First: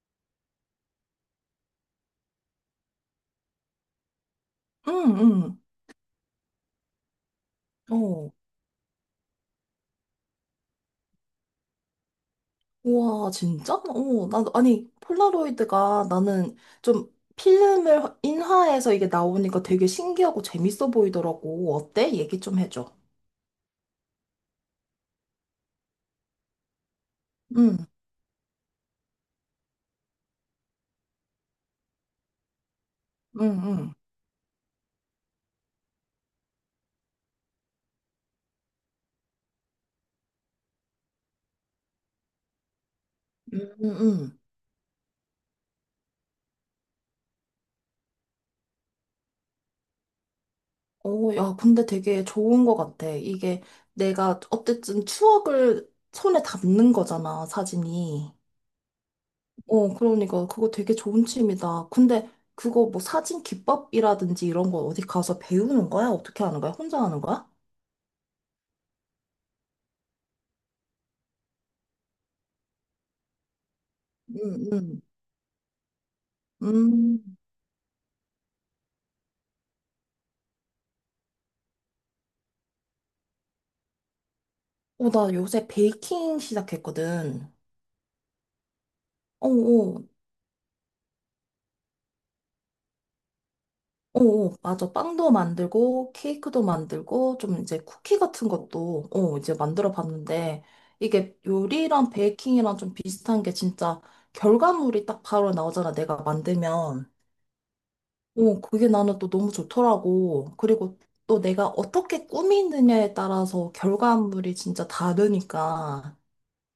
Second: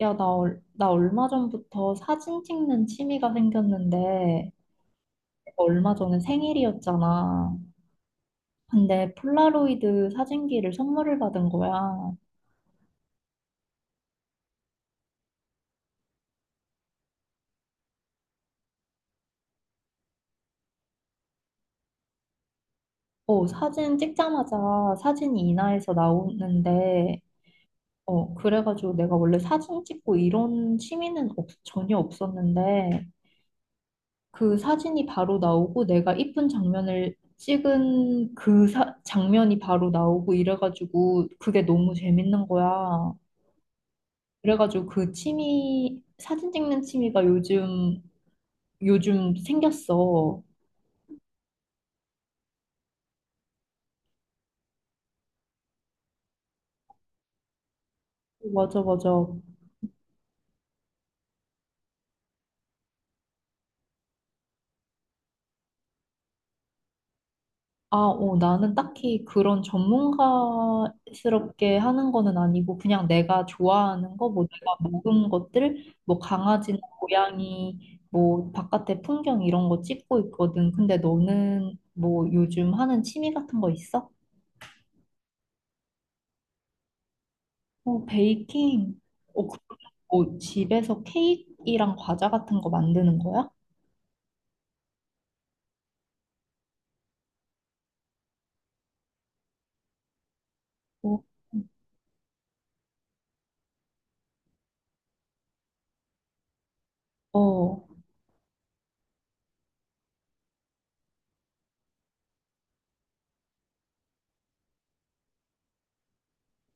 야, 나 얼마 전부터 사진 찍는 취미가 생겼는데, 응, 응. 얼마 전에 생일이었잖아. 어. 근데 폴라로이드 사진기를 선물을 받은 거야. 우와, 진짜? 아니, 폴라로이드가 나는 좀 필름을 인화해서 이게 나오니까 되게 신기하고 재밌어 보이더라고. 어때? 얘기 좀 해줘. 사진 찍자마자 사진이 인화해서 나오는데, 응, 그래가지고 내가 원래 사진 찍고 이런 취미는 전혀 없었는데, 응, 응. 그 사진이 바로 나오고 내가 이쁜 장면을 찍은 장면이 바로 나오고 이래가지고 그게 너무 재밌는 거야. 응, 응. 그래가지고 그 취미, 사진 찍는 취미가 요즘 생겼어. 야, 근데 되게 좋은 것 같아. 이게 내가 어쨌든 추억을 손에 담는 거잖아, 사진이. 맞아, 맞아. 그러니까 그거 되게 좋은 취미다. 근데 그거 뭐 사진 기법이라든지 이런 거 어디 가서 배우는 거야? 어떻게 하는 거야? 혼자 하는 거야? 나는 딱히 그런 전문가스럽게 하는 거는 아니고, 그냥 내가 좋아하는 거, 음, 뭐 내가 음, 먹은 것들, 뭐 강아지나 음. 고양이, 뭐 바깥의 풍경 이런 거 찍고 있거든. 근데 너는 뭐 요즘 하는 취미 같은 거 있어? 나 요새 베이킹 시작했거든. 어, 베이킹. 어, 어, 그- 어, 뭐 집에서 케이크랑 과자 같은 거 만드는 거야? 어, 어, 맞아. 빵도 만들고, 케이크도 만들고, 좀 이제 쿠키 같은 것도, 이제 만들어 봤는데, 어. 이게 요리랑 베이킹이랑 좀 비슷한 게 진짜 결과물이 딱 바로 나오잖아. 내가 만들면. 어, 그게 나는 또 너무 좋더라고. 그리고 또 내가 어떻게 꾸미느냐에 따라서 결과물이 진짜 다르니까.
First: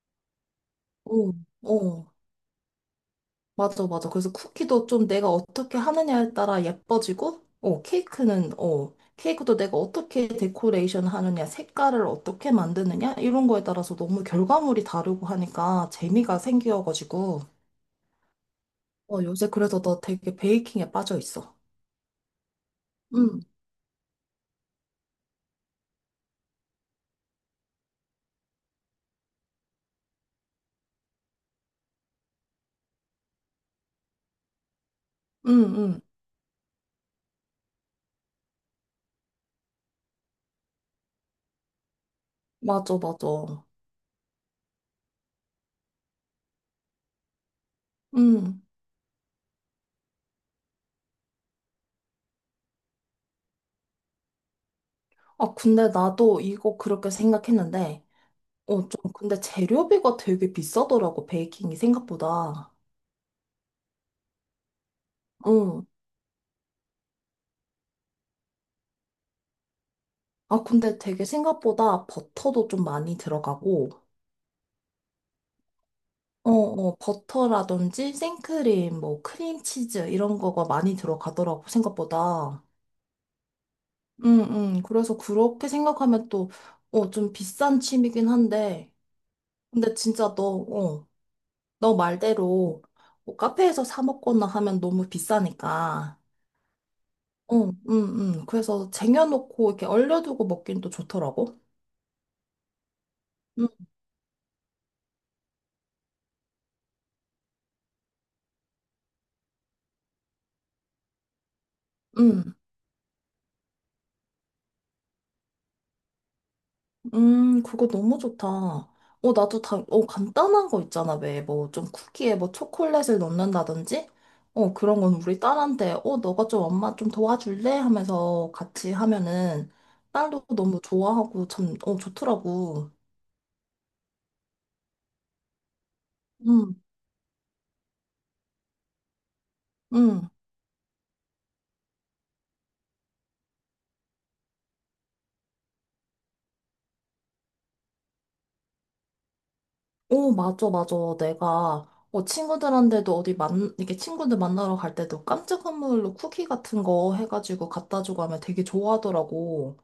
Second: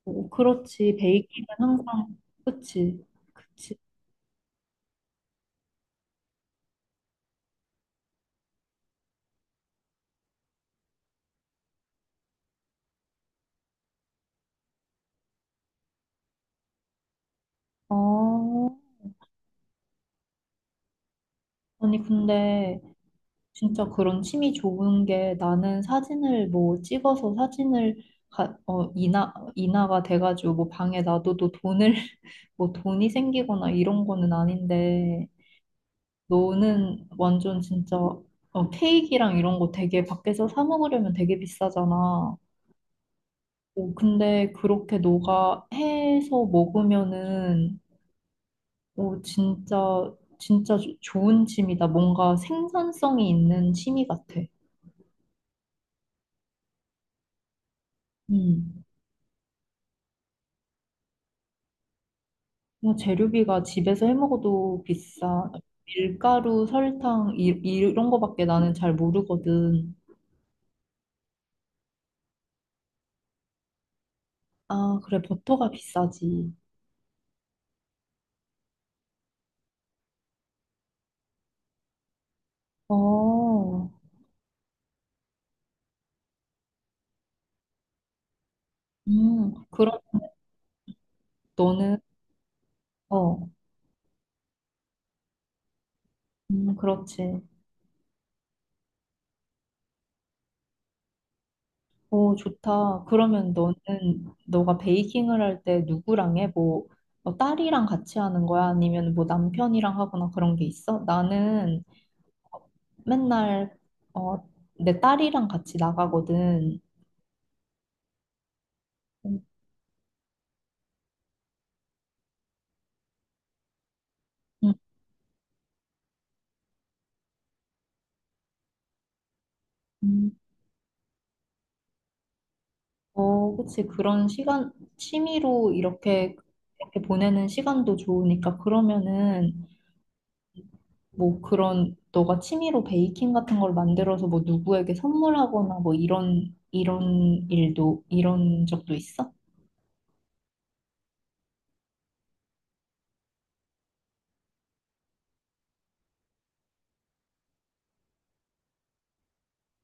그렇지. 어, 베이킹은 항상, 어. 그치, 그치. 맞아, 맞아. 그래서 쿠키도 좀 내가 어떻게 하느냐에 따라 예뻐지고, 케이크도 내가 어떻게 데코레이션 하느냐, 색깔을 어떻게 만드느냐, 이런 거에 따라서 너무 결과물이 다르고 하니까 재미가 생겨가지고, 어, 요새 그래서 나 되게 베이킹에 빠져 있어. 아니, 근데 응, 진짜 그런 취미 좋은 게 나는 사진을 뭐 찍어서 사진을 인화가 돼가지고 뭐 방에 놔둬도 돈을, 뭐 돈이 생기거나 이런 거는 아닌데, 응, 응. 너는 완전 진짜 케이크랑 이런 거 되게 밖에서 사 먹으려면 되게 비싸잖아. 맞아, 맞아. 어, 근데 그렇게 너가 해서 먹으면은 응. 오, 진짜, 좋은 취미다. 뭔가 생산성이 있는 취미 같아. 아, 근데 나도 이거 그렇게 생각했는데, 음. 좀, 근데 재료비가 되게 비싸더라고, 베이킹이 생각보다. 뭐 재료비가 집에서 해 먹어도 비싸. 응. 밀가루, 설탕, 이런 거밖에 나는 잘 모르거든. 아, 근데 되게 생각보다 버터도 좀 많이 들어가고, 아, 그래, 버터가 비싸지. 버터라든지 생크림, 뭐, 크림치즈, 이런 거가 많이 들어가더라고, 생각보다. 어, 그래서 그렇게 생각하면 또, 좀 비싼 취미긴 한데, 근데 그럼 진짜 너, 어, 너 너는, 말대로, 뭐 어, 카페에서 사 먹거나 하면 너무 비싸니까. 그렇지. 어, 그래서 쟁여놓고 이렇게 얼려두고 먹긴 또 좋더라고. 오, 좋다. 그러면 음, 너는, 너가 베이킹을 할 때 누구랑 해? 뭐 딸이랑 같이 하는 거야? 아니면 뭐 남편이랑 하거나 그런 게 있어? 나는 음. 맨날, 어, 내 딸이랑 같이 나가거든. 그거 너무 좋다. 음, 나도 간단한 거 있잖아. 왜, 뭐, 좀 쿠키에 뭐 초콜릿을 넣는다든지? 그런 건 우리 딸한테, 너가 좀 엄마 좀 도와줄래? 하면서 같이 하면은 음. 딸도 너무 좋아하고 참, 좋더라고. 어, 그치. 그런 시간, 취미로 이렇게, 응, 이렇게 보내는 시간도 좋으니까. 그러면은, 응. 뭐 그런 너가 취미로 베이킹 같은 걸 만들어서 뭐 누구에게 선물하거나 뭐 이런 적도 있어? 오, 맞아, 맞아. 내가, 친구들한테도 어디 이렇게 친구들 만나러 갈 때도 깜짝 선물로 쿠키 같은 거 해가지고 갖다 주고 하면 되게 좋아하더라고.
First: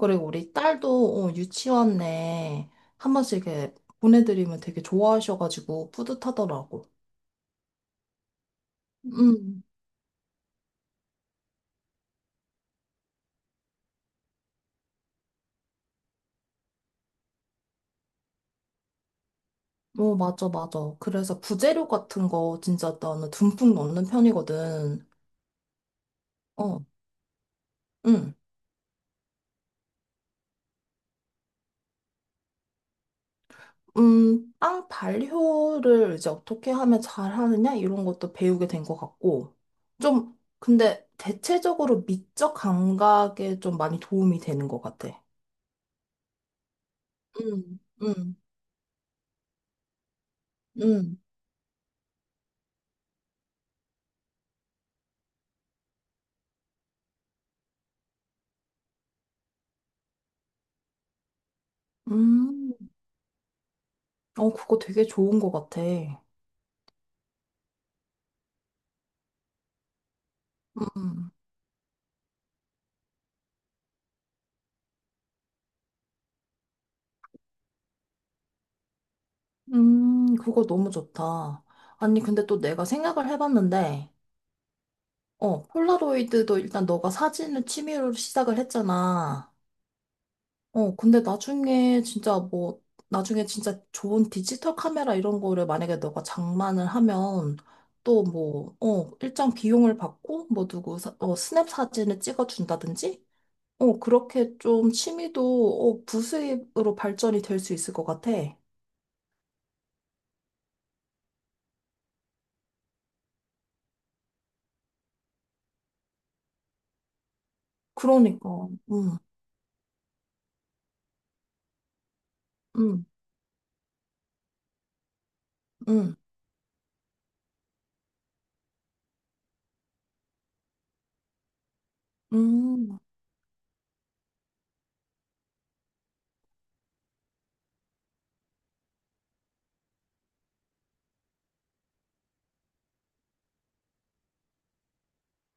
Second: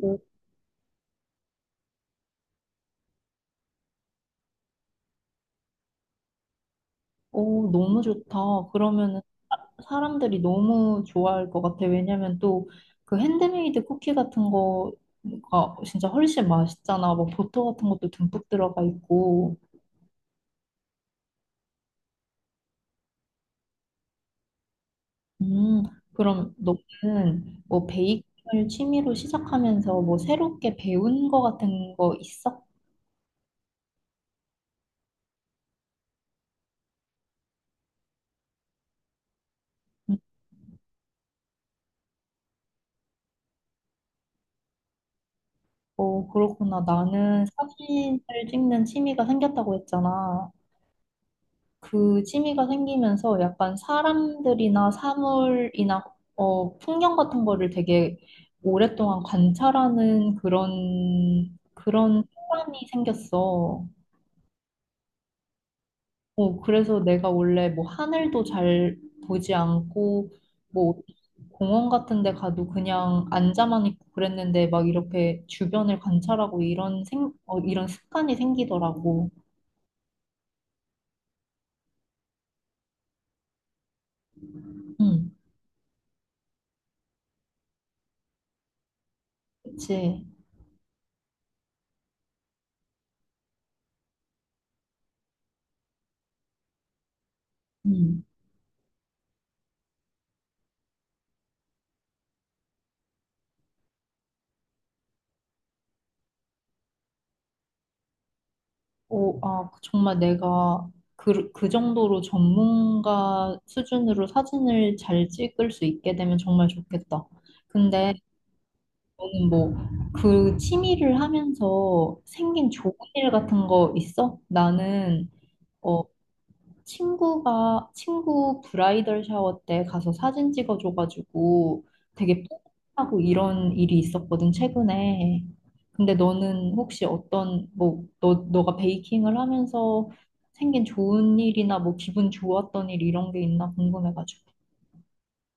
오, 우리 딸도, 유치원 내한 번씩 이렇게 보내드리면 되게 좋아하셔가지고 뿌듯하더라고. 오 너무 좋다. 그러면은 음, 사람들이 너무 좋아할 것 같아. 왜냐면 또 그 핸드메이드 쿠키 같은 거가 진짜 훨씬 맛있잖아. 뭐 버터 같은 것도 듬뿍 들어가 있고. 오, 맞아, 맞아. 그래서 부재료 같은 거 진짜 나는 듬뿍 넣는 편이거든. 음, 그럼 어, 너는 뭐 응. 베이킹을 취미로 시작하면서 뭐 새롭게 배운 거 같은 거 있어? 빵 발효를 이제 어떻게 하면 잘 하느냐? 이런 것도 배우게 된 것 같고. 좀, 근데 대체적으로 미적 감각에 좀 많이 도움이 되는 것 같아. 어, 그렇구나. 나는 음, 사진을 음, 찍는 취미가 생겼다고 했잖아. 음, 그 취미가 생기면서 약간 사람들이나 사물이나 어, 풍경 같은 거를 되게 오랫동안 관찰하는 그런 음. 습관이 생겼어. 그거 되게 좋은 것 같아. 어, 그래서 내가 원래 뭐 하늘도 잘 보지 않고 뭐 음, 공원 같은 데 가도 그냥 앉아만 있고 그랬는데 막 이렇게 주변을 관찰하고 이런 습관이 생기더라고. 그거 너무 좋다. 아니, 근데 또 내가 생각을 해봤는데, 응, 폴라로이드도 일단 너가 사진을 취미로 시작을 했잖아. 그치. 근데 나중에 진짜 뭐, 나중에 진짜 좋은 디지털 카메라 이런 거를 만약에 너가 장만을 하면 응. 또 뭐, 일정 비용을 받고 뭐 누구 스냅 사진을 찍어준다든지? 그렇게 좀 취미도 부수입으로 발전이 될 수 있을 것 같아. 어, 정말 내가 그 정도로 전문가 수준으로 사진을 잘 찍을 수 있게 되면 정말 좋겠다. 근데 그러니까, 음, 너는 뭐 그 취미를 하면서 생긴 좋은 음, 일 같은 거 있어? 나는 어 음, 친구가 친구 브라이덜 샤워 때 가서 사진 찍어줘가지고 되게 음. 뿌듯하고 이런 일이 있었거든 최근에. 근데 너는 혹시 어떤 뭐 너 너가 베이킹을 하면서 생긴 좋은 일이나 뭐 기분 좋았던 일 이런 게 있나 궁금해가지고.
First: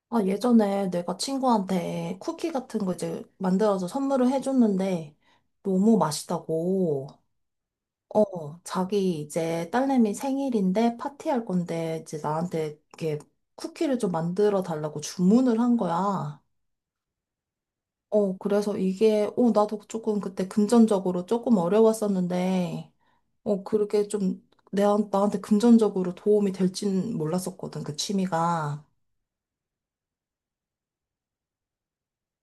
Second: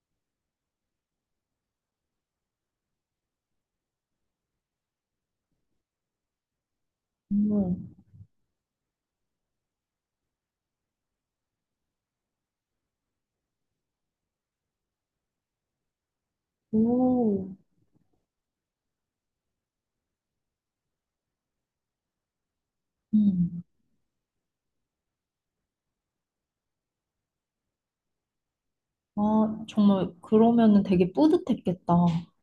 아, 예전에 내가 친구한테 쿠키 같은 거 이제 만들어서 선물을 해줬는데 너무 맛있다고. 음. 자기 이제 딸내미 생일인데 파티할 건데 이제 나한테 이렇게 쿠키를 좀 만들어 달라고 주문을 한 거야. 오, 그래서 이게, 나도 조금 그때 금전적으로 조금 어려웠었는데, 음. 그렇게 좀 나한테 금전적으로 도움이 될진 몰랐었거든, 그 취미가. 아, 정말 그러면은 되게 뿌듯했겠다.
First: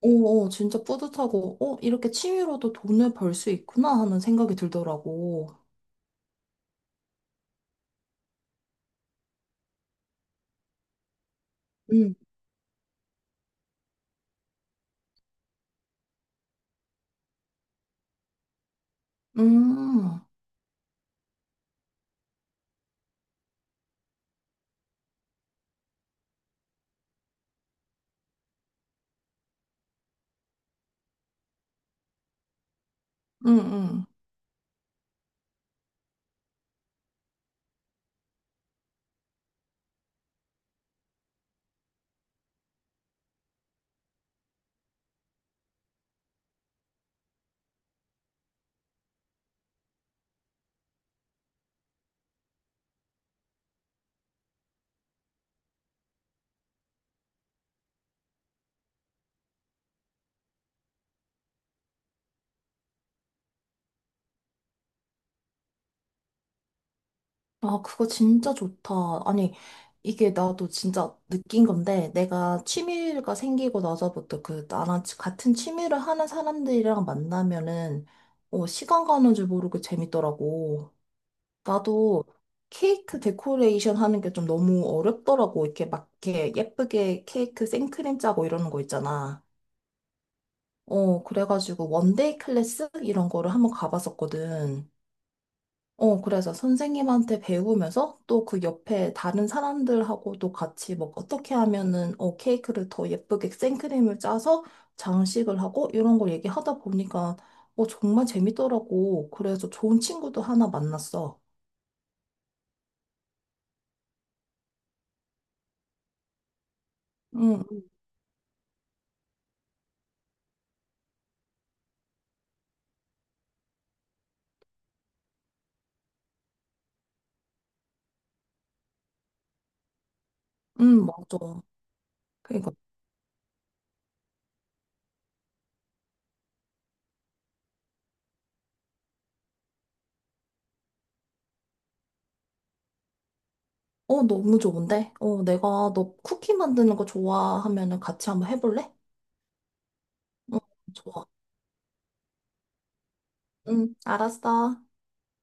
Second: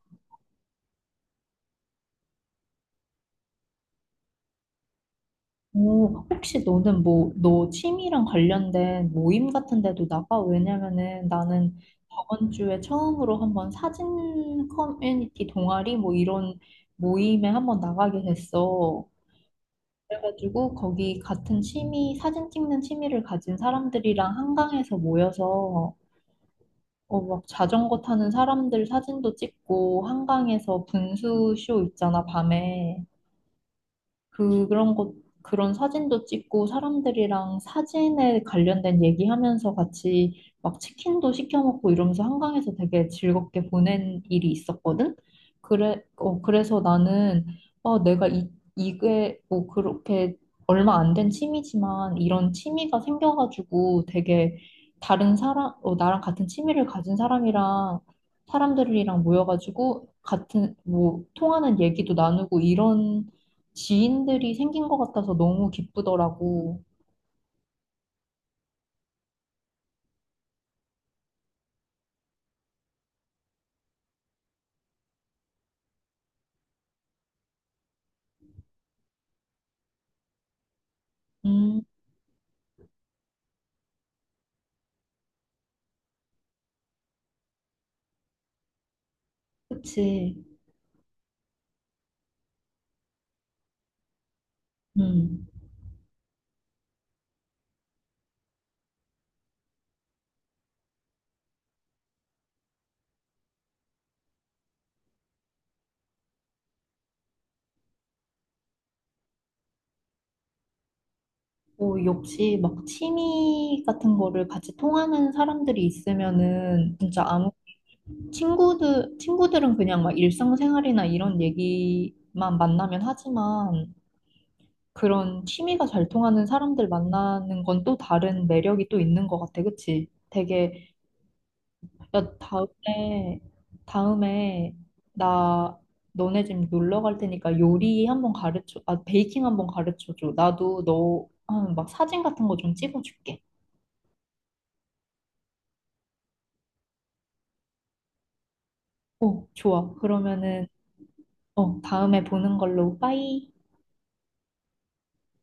진짜 뿌듯하고, 이렇게 취미로도 돈을 벌 수 있구나 하는 생각이 들더라고. 오, 혹시 너는 뭐, 너 취미랑 관련된 모임 같은 데도 나가? 왜냐면은 나는 응 저번 주에 처음으로 한번 사진 커뮤니티 동아리 뭐 이런 모임에 한번 나가게 됐어. 음, 그래가지고 거기 같은 취미, 사진 찍는 취미를 가진 사람들이랑 한강에서 모여서 어, 막 자전거 타는 사람들 사진도 찍고 한강에서 분수쇼 있잖아, 밤에. 응 응. 그, 그런 것, 그런 사진도 찍고 사람들이랑 사진에 관련된 얘기하면서 같이 막 치킨도 시켜 먹고 이러면서 한강에서 되게 즐겁게 보낸 일이 있었거든? 그래서 나는, 어, 이게 뭐 그렇게 얼마 안 된 취미지만 이런 취미가 생겨가지고 되게 다른 사람, 어, 나랑 같은 취미를 가진 사람이랑 사람들이랑 모여가지고 같은 뭐 통하는 얘기도 나누고 이런 지인들이 생긴 것 같아서 너무 기쁘더라고. 아, 그거 진짜 좋다. 아니, 이게 나도 진짜 느낀 건데, 내가 취미가 생기고 나서부터 그, 나랑 같은 취미를 하는 사람들이랑 만나면은, 시간 가는 줄 모르고 재밌더라고. 음, 나도 케이크 데코레이션 하는 게 좀 너무 어렵더라고. 이렇게 막, 이렇게 예쁘게 케이크 생크림 짜고 이러는 거 있잖아. 그치. 그래가지고 원데이 클래스? 이런 거를 한번 가봤었거든. 음. 그래서 선생님한테 배우면서 또 그 옆에 다른 사람들하고도 같이 뭐 어떻게 하면은 케이크를 더 예쁘게 생크림을 짜서 장식을 하고 이런 걸 얘기하다 보니까 정말 재밌더라고. 그래서 좋은 친구도 하나 만났어. 뭐, 역시 막 취미 같은 거를 같이 통하는 사람들이 있으면은 진짜 아무, 응, 응, 친구들은 그냥 막 일상생활이나 이런 얘기만 만나면 하지만 그런 취미가 잘 통하는 사람들 만나는 건 또 다른 매력이 또 있는 것 같아. 그치? 되게 응, 맞아. 야, 그러니까 다음에, 나 너네 집 놀러 갈 테니까 요리 한번 가르쳐, 아, 베이킹 한번 가르쳐 줘. 나도 너, 아, 막 사진 같은 거 좀 찍어줄게. 너무 좋은데? 내가 너 쿠키 만드는 거 좋아하면은 같이 한번 해볼래? 어, 좋아. 응, 그러면은, 좋아. 어, 다음에 보는 걸로, 빠이. 응, 알았어.